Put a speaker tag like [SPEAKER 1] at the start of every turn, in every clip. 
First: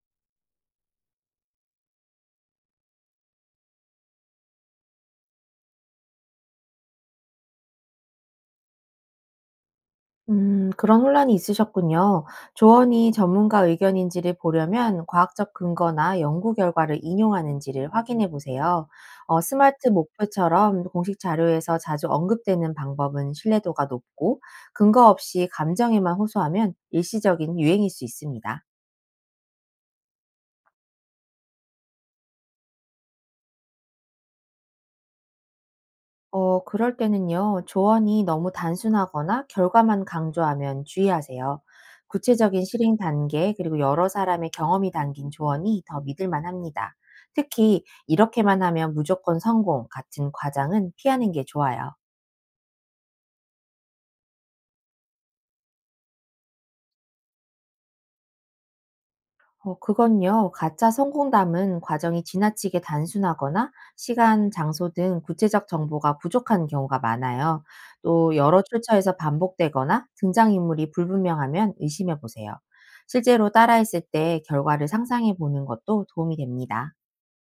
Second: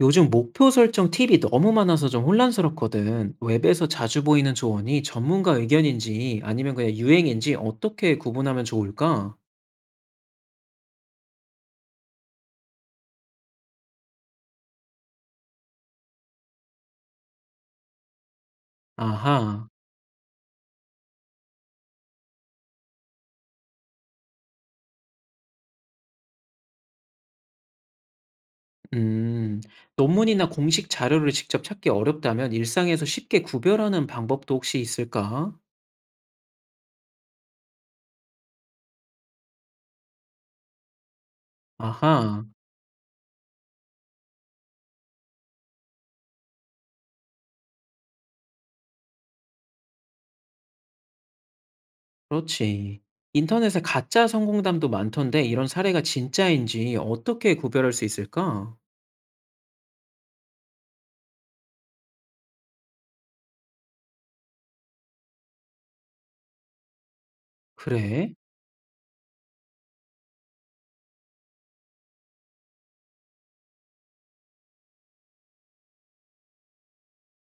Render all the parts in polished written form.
[SPEAKER 1] 요즘 목표 설정 팁이 너무 많아서 좀 혼란스럽거든. 웹에서 자주 보이는 조언이 전문가 의견인지 아니면 그냥 유행인지 어떻게 구분하면 좋을까?
[SPEAKER 2] 그런 혼란이 있으셨군요. 조언이 전문가 의견인지를 보려면 과학적 근거나 연구 결과를 인용하는지를 확인해 보세요.
[SPEAKER 1] 아하,
[SPEAKER 2] 스마트 목표처럼 공식 자료에서 자주 언급되는 방법은 신뢰도가 높고 근거 없이 감정에만 호소하면 일시적인 유행일 수 있습니다.
[SPEAKER 1] 음, 논문이나 공식 자료를 직접 찾기 어렵다면 일상에서 쉽게 구별하는 방법도 혹시 있을까?
[SPEAKER 2] 그럴 때는요, 조언이 너무 단순하거나 결과만 강조하면 주의하세요.
[SPEAKER 1] 아하,
[SPEAKER 2] 구체적인 실행 단계, 그리고 여러 사람의 경험이 담긴 조언이 더 믿을만 합니다. 특히, 이렇게만 하면 무조건 성공 같은 과장은 피하는 게 좋아요.
[SPEAKER 1] 그렇지. 인터넷에 가짜 성공담도 많던데 이런 사례가 진짜인지 어떻게 구별할 수 있을까?
[SPEAKER 2] 그건요. 가짜 성공담은 과정이 지나치게 단순하거나 시간, 장소 등 구체적 정보가 부족한 경우가 많아요.
[SPEAKER 1] 그래?
[SPEAKER 2] 또 여러 출처에서 반복되거나 등장인물이 불분명하면 의심해 보세요. 실제로 따라했을 때 결과를 상상해 보는 것도 도움이 됩니다.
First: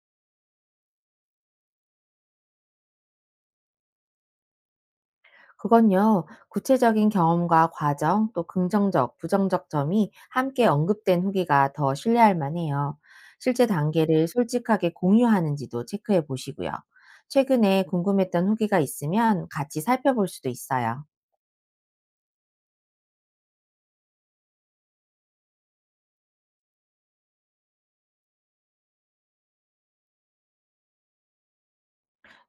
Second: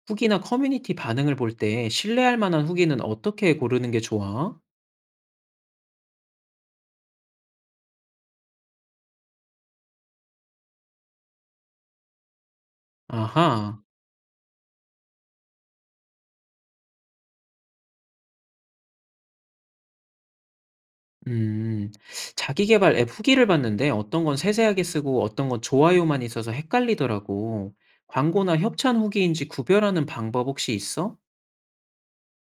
[SPEAKER 1] 후기나 커뮤니티 반응을 볼 때 신뢰할 만한 후기는 어떻게 고르는 게 좋아?
[SPEAKER 2] 그건요, 구체적인 경험과 과정, 또 긍정적, 부정적 점이 함께 언급된 후기가 더 신뢰할 만해요. 실제
[SPEAKER 1] 아하.
[SPEAKER 2] 단계를 솔직하게 공유하는지도 체크해 보시고요. 최근에 궁금했던 후기가 있으면 같이 살펴볼 수도 있어요.
[SPEAKER 1] 음. 자기 계발 앱 후기를 봤는데 어떤 건 세세하게 쓰고 어떤 건 좋아요만 있어서 헷갈리더라고. 광고나 협찬 후기인지 구별하는 방법 혹시 있어?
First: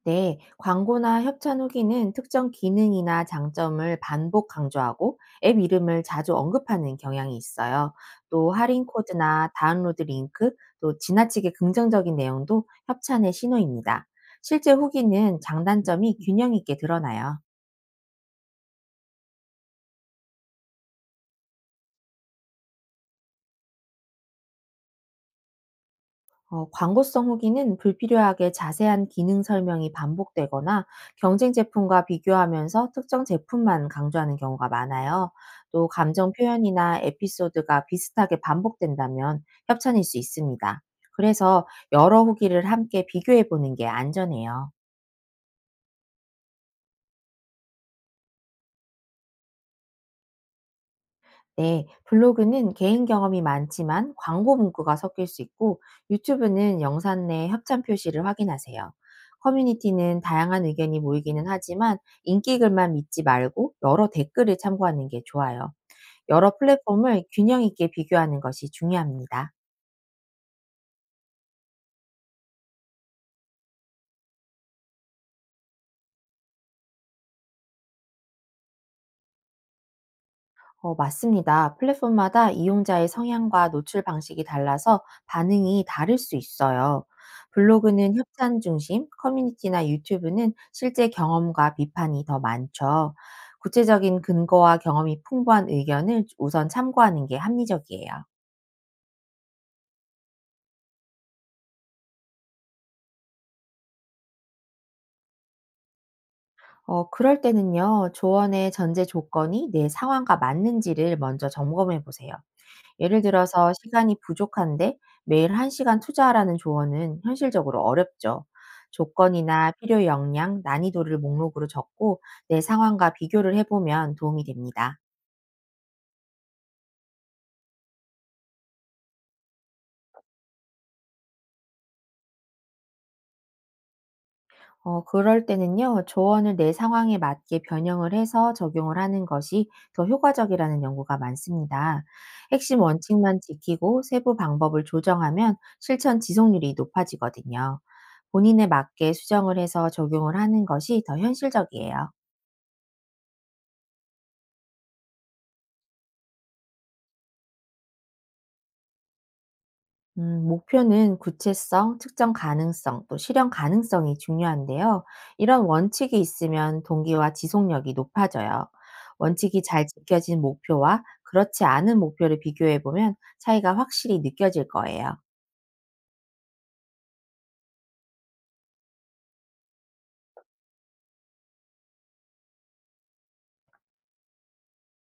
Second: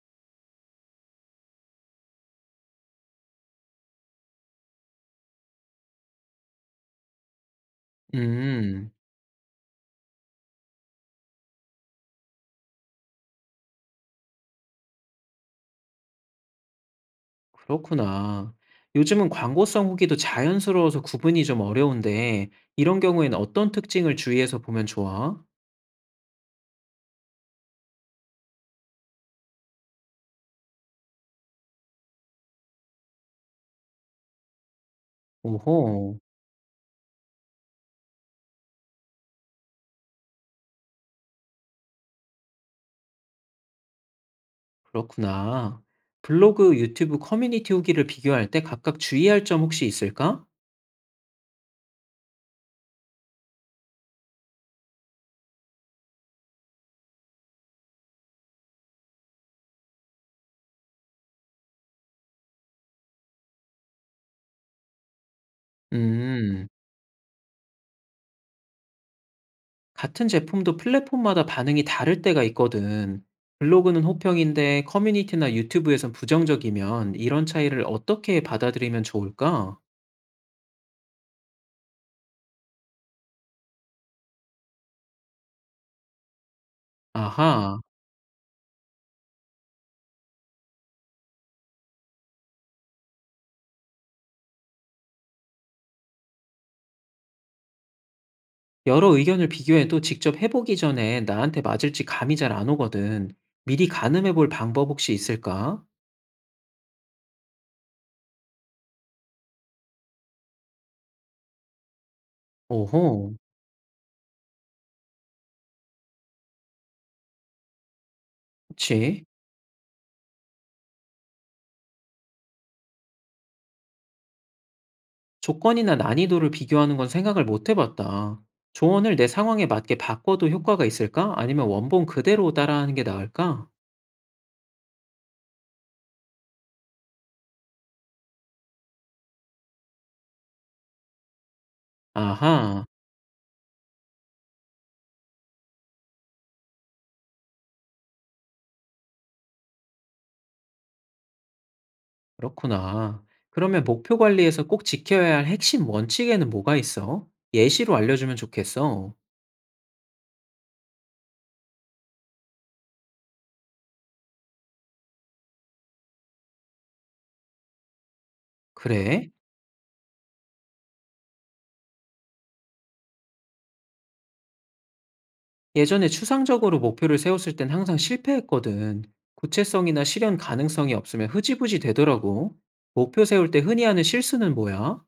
[SPEAKER 2] 네, 광고나 협찬 후기는 특정 기능이나 장점을 반복 강조하고 앱 이름을 자주 언급하는 경향이 있어요. 또 할인
[SPEAKER 1] 음.
[SPEAKER 2] 코드나 다운로드 링크, 또 지나치게 긍정적인 내용도 협찬의 신호입니다. 실제 후기는 장단점이 균형 있게 드러나요.
[SPEAKER 1] 그렇구나. 요즘은 광고성 후기도 자연스러워서 구분이 좀 어려운데 이런 경우에는 어떤 특징을 주의해서 보면 좋아?
[SPEAKER 2] 광고성 후기는 불필요하게 자세한 기능 설명이 반복되거나 경쟁 제품과 비교하면서 특정 제품만 강조하는 경우가 많아요. 또
[SPEAKER 1] 오호.
[SPEAKER 2] 감정 표현이나 에피소드가 비슷하게 반복된다면 협찬일 수 있습니다. 그래서 여러 후기를 함께 비교해 보는 게 안전해요.
[SPEAKER 1] 그렇구나. 블로그, 유튜브 커뮤니티 후기를 비교할 때 각각 주의할 점 혹시 있을까?
[SPEAKER 2] 네, 블로그는 개인 경험이 많지만 광고 문구가 섞일 수 있고 유튜브는 영상 내 협찬 표시를 확인하세요. 커뮤니티는 다양한 의견이 모이기는 하지만 인기 글만 믿지 말고 여러 댓글을 참고하는 게 좋아요. 여러
[SPEAKER 1] 음,
[SPEAKER 2] 플랫폼을 균형 있게 비교하는 것이 중요합니다.
[SPEAKER 1] 같은 제품도 플랫폼마다 반응이 다를 때가 있거든. 블로그는 호평인데 커뮤니티나 유튜브에선 부정적이면 이런 차이를 어떻게 받아들이면 좋을까?
[SPEAKER 2] 맞습니다. 플랫폼마다 이용자의 성향과 노출 방식이 달라서 반응이 다를 수 있어요.
[SPEAKER 1] 아하,
[SPEAKER 2] 블로그는 협찬 중심, 커뮤니티나 유튜브는 실제 경험과 비판이 더 많죠. 구체적인 근거와 경험이 풍부한 의견을 우선 참고하는 게 합리적이에요.
[SPEAKER 1] 여러 의견을 비교해도 직접 해보기 전에 나한테 맞을지 감이 잘 안 오거든. 미리 가늠해 볼 방법 혹시 있을까?
[SPEAKER 2] 그럴 때는요, 조언의 전제 조건이 내 상황과 맞는지를 먼저 점검해 보세요. 예를
[SPEAKER 1] 오호,
[SPEAKER 2] 들어서 시간이 부족한데 매일 1시간 시간 투자하라는 조언은 현실적으로 어렵죠.
[SPEAKER 1] 그치.
[SPEAKER 2] 조건이나 필요 역량, 난이도를 목록으로 적고 내 상황과 비교를 해 보면 도움이 됩니다.
[SPEAKER 1] 조건이나 난이도를 비교하는 건 생각을 못 해봤다. 조언을 내 상황에 맞게 바꿔도 효과가 있을까? 아니면 원본 그대로 따라하는 게 나을까?
[SPEAKER 2] 그럴 때는요. 조언을 내 상황에 맞게 변형을 해서 적용을 하는 것이 더 효과적이라는 연구가 많습니다. 핵심
[SPEAKER 1] 아하,
[SPEAKER 2] 원칙만 지키고 세부 방법을 조정하면 실천 지속률이 높아지거든요. 본인에 맞게 수정을 해서 적용을 하는 것이 더 현실적이에요.
[SPEAKER 1] 그렇구나. 그러면 목표 관리에서 꼭 지켜야 할 핵심 원칙에는 뭐가 있어? 예시로 알려주면 좋겠어.
[SPEAKER 2] 목표는 구체성, 측정 가능성, 또 실현 가능성이 중요한데요. 이런 원칙이 있으면 동기와 지속력이 높아져요.
[SPEAKER 1] 그래?
[SPEAKER 2] 원칙이 잘 지켜진 목표와 그렇지 않은 목표를 비교해 보면 차이가 확실히 느껴질 거예요.
[SPEAKER 1] 예전에 추상적으로 목표를 세웠을 땐 항상 실패했거든. 구체성이나 실현 가능성이 없으면 흐지부지 되더라고. 목표 세울 때 흔히 하는 실수는 뭐야?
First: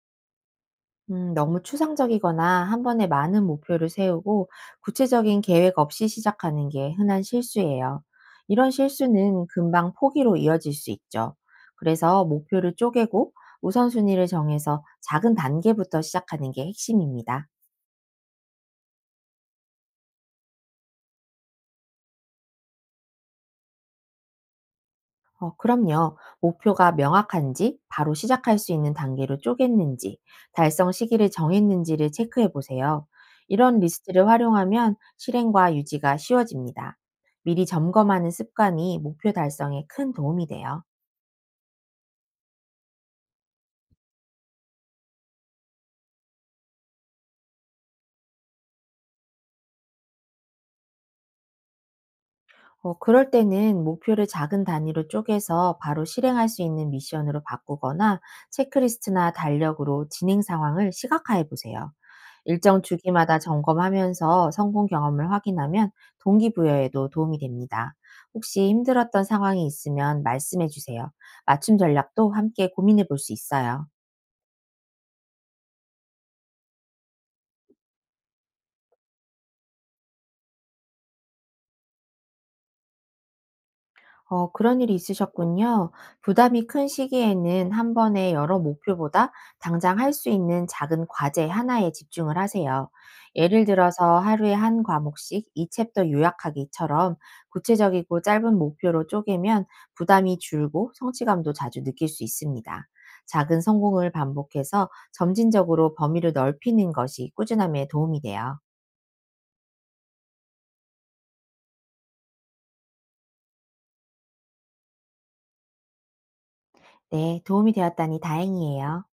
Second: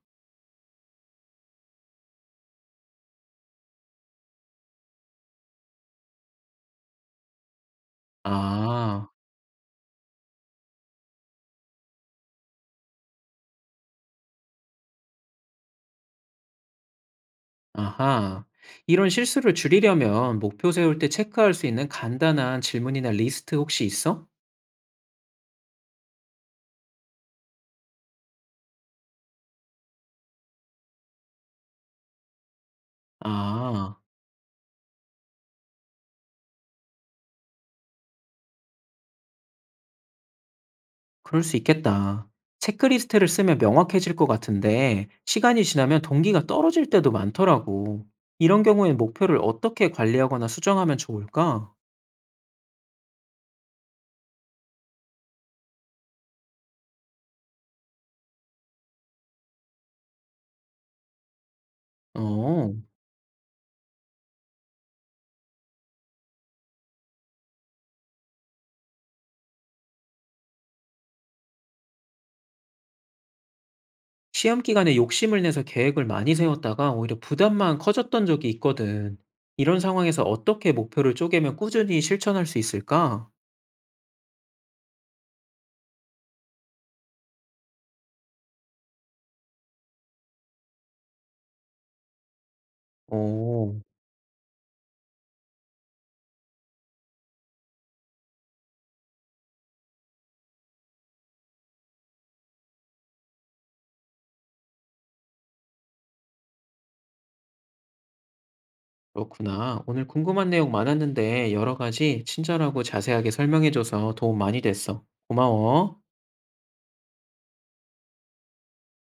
[SPEAKER 2] 너무 추상적이거나 한 번에 많은 목표를 세우고 구체적인 계획 없이 시작하는 게 흔한 실수예요. 이런
[SPEAKER 1] 아.
[SPEAKER 2] 실수는 금방 포기로 이어질 수 있죠. 그래서 목표를 쪼개고 우선순위를 정해서 작은 단계부터 시작하는 게 핵심입니다.
[SPEAKER 1] 아하. 이런 실수를 줄이려면 목표 세울 때 체크할 수 있는 간단한 질문이나 리스트 혹시 있어?
[SPEAKER 2] 그럼요. 목표가 명확한지, 바로 시작할 수 있는 단계로 쪼갰는지, 달성 시기를 정했는지를 체크해 보세요. 이런
[SPEAKER 1] 아,
[SPEAKER 2] 리스트를 활용하면 실행과 유지가 쉬워집니다. 미리 점검하는 습관이 목표 달성에 큰 도움이 돼요.
[SPEAKER 1] 그럴 수 있겠다. 체크리스트를 쓰면 명확해질 것 같은데 시간이 지나면 동기가 떨어질 때도 많더라고. 이런 경우엔 목표를 어떻게 관리하거나 수정하면 좋을까?
[SPEAKER 2] 그럴 때는 목표를 작은 단위로 쪼개서 바로 실행할 수 있는 미션으로 바꾸거나 체크리스트나 달력으로 진행 상황을 시각화해 보세요.
[SPEAKER 1] 어,
[SPEAKER 2] 일정 주기마다 점검하면서 성공 경험을 확인하면 동기부여에도 도움이 됩니다. 혹시 힘들었던 상황이 있으면 말씀해 주세요. 맞춤 전략도 함께 고민해 볼 수 있어요.
[SPEAKER 1] 시험 기간에 욕심을 내서 계획을 많이 세웠다가 오히려 부담만 커졌던 적이 있거든. 이런 상황에서 어떻게 목표를 쪼개면 꾸준히 실천할 수 있을까?
[SPEAKER 2] 그런 일이 있으셨군요. 부담이 큰 시기에는 한 번에 여러 목표보다 당장 할 수 있는 작은 과제 하나에 집중을 하세요. 예를
[SPEAKER 1] 어.
[SPEAKER 2] 들어서 하루에 한 과목씩 이 챕터 요약하기처럼 구체적이고 짧은 목표로 쪼개면 부담이 줄고 성취감도 자주 느낄 수 있습니다. 작은 성공을 반복해서 점진적으로 범위를 넓히는 것이 꾸준함에 도움이 돼요.
[SPEAKER 1] 그렇구나. 오늘 궁금한 내용 많았는데 여러 가지 친절하고 자세하게 설명해줘서 도움 많이 됐어. 고마워.
[SPEAKER 2] 네, 도움이 되었다니 다행이에요.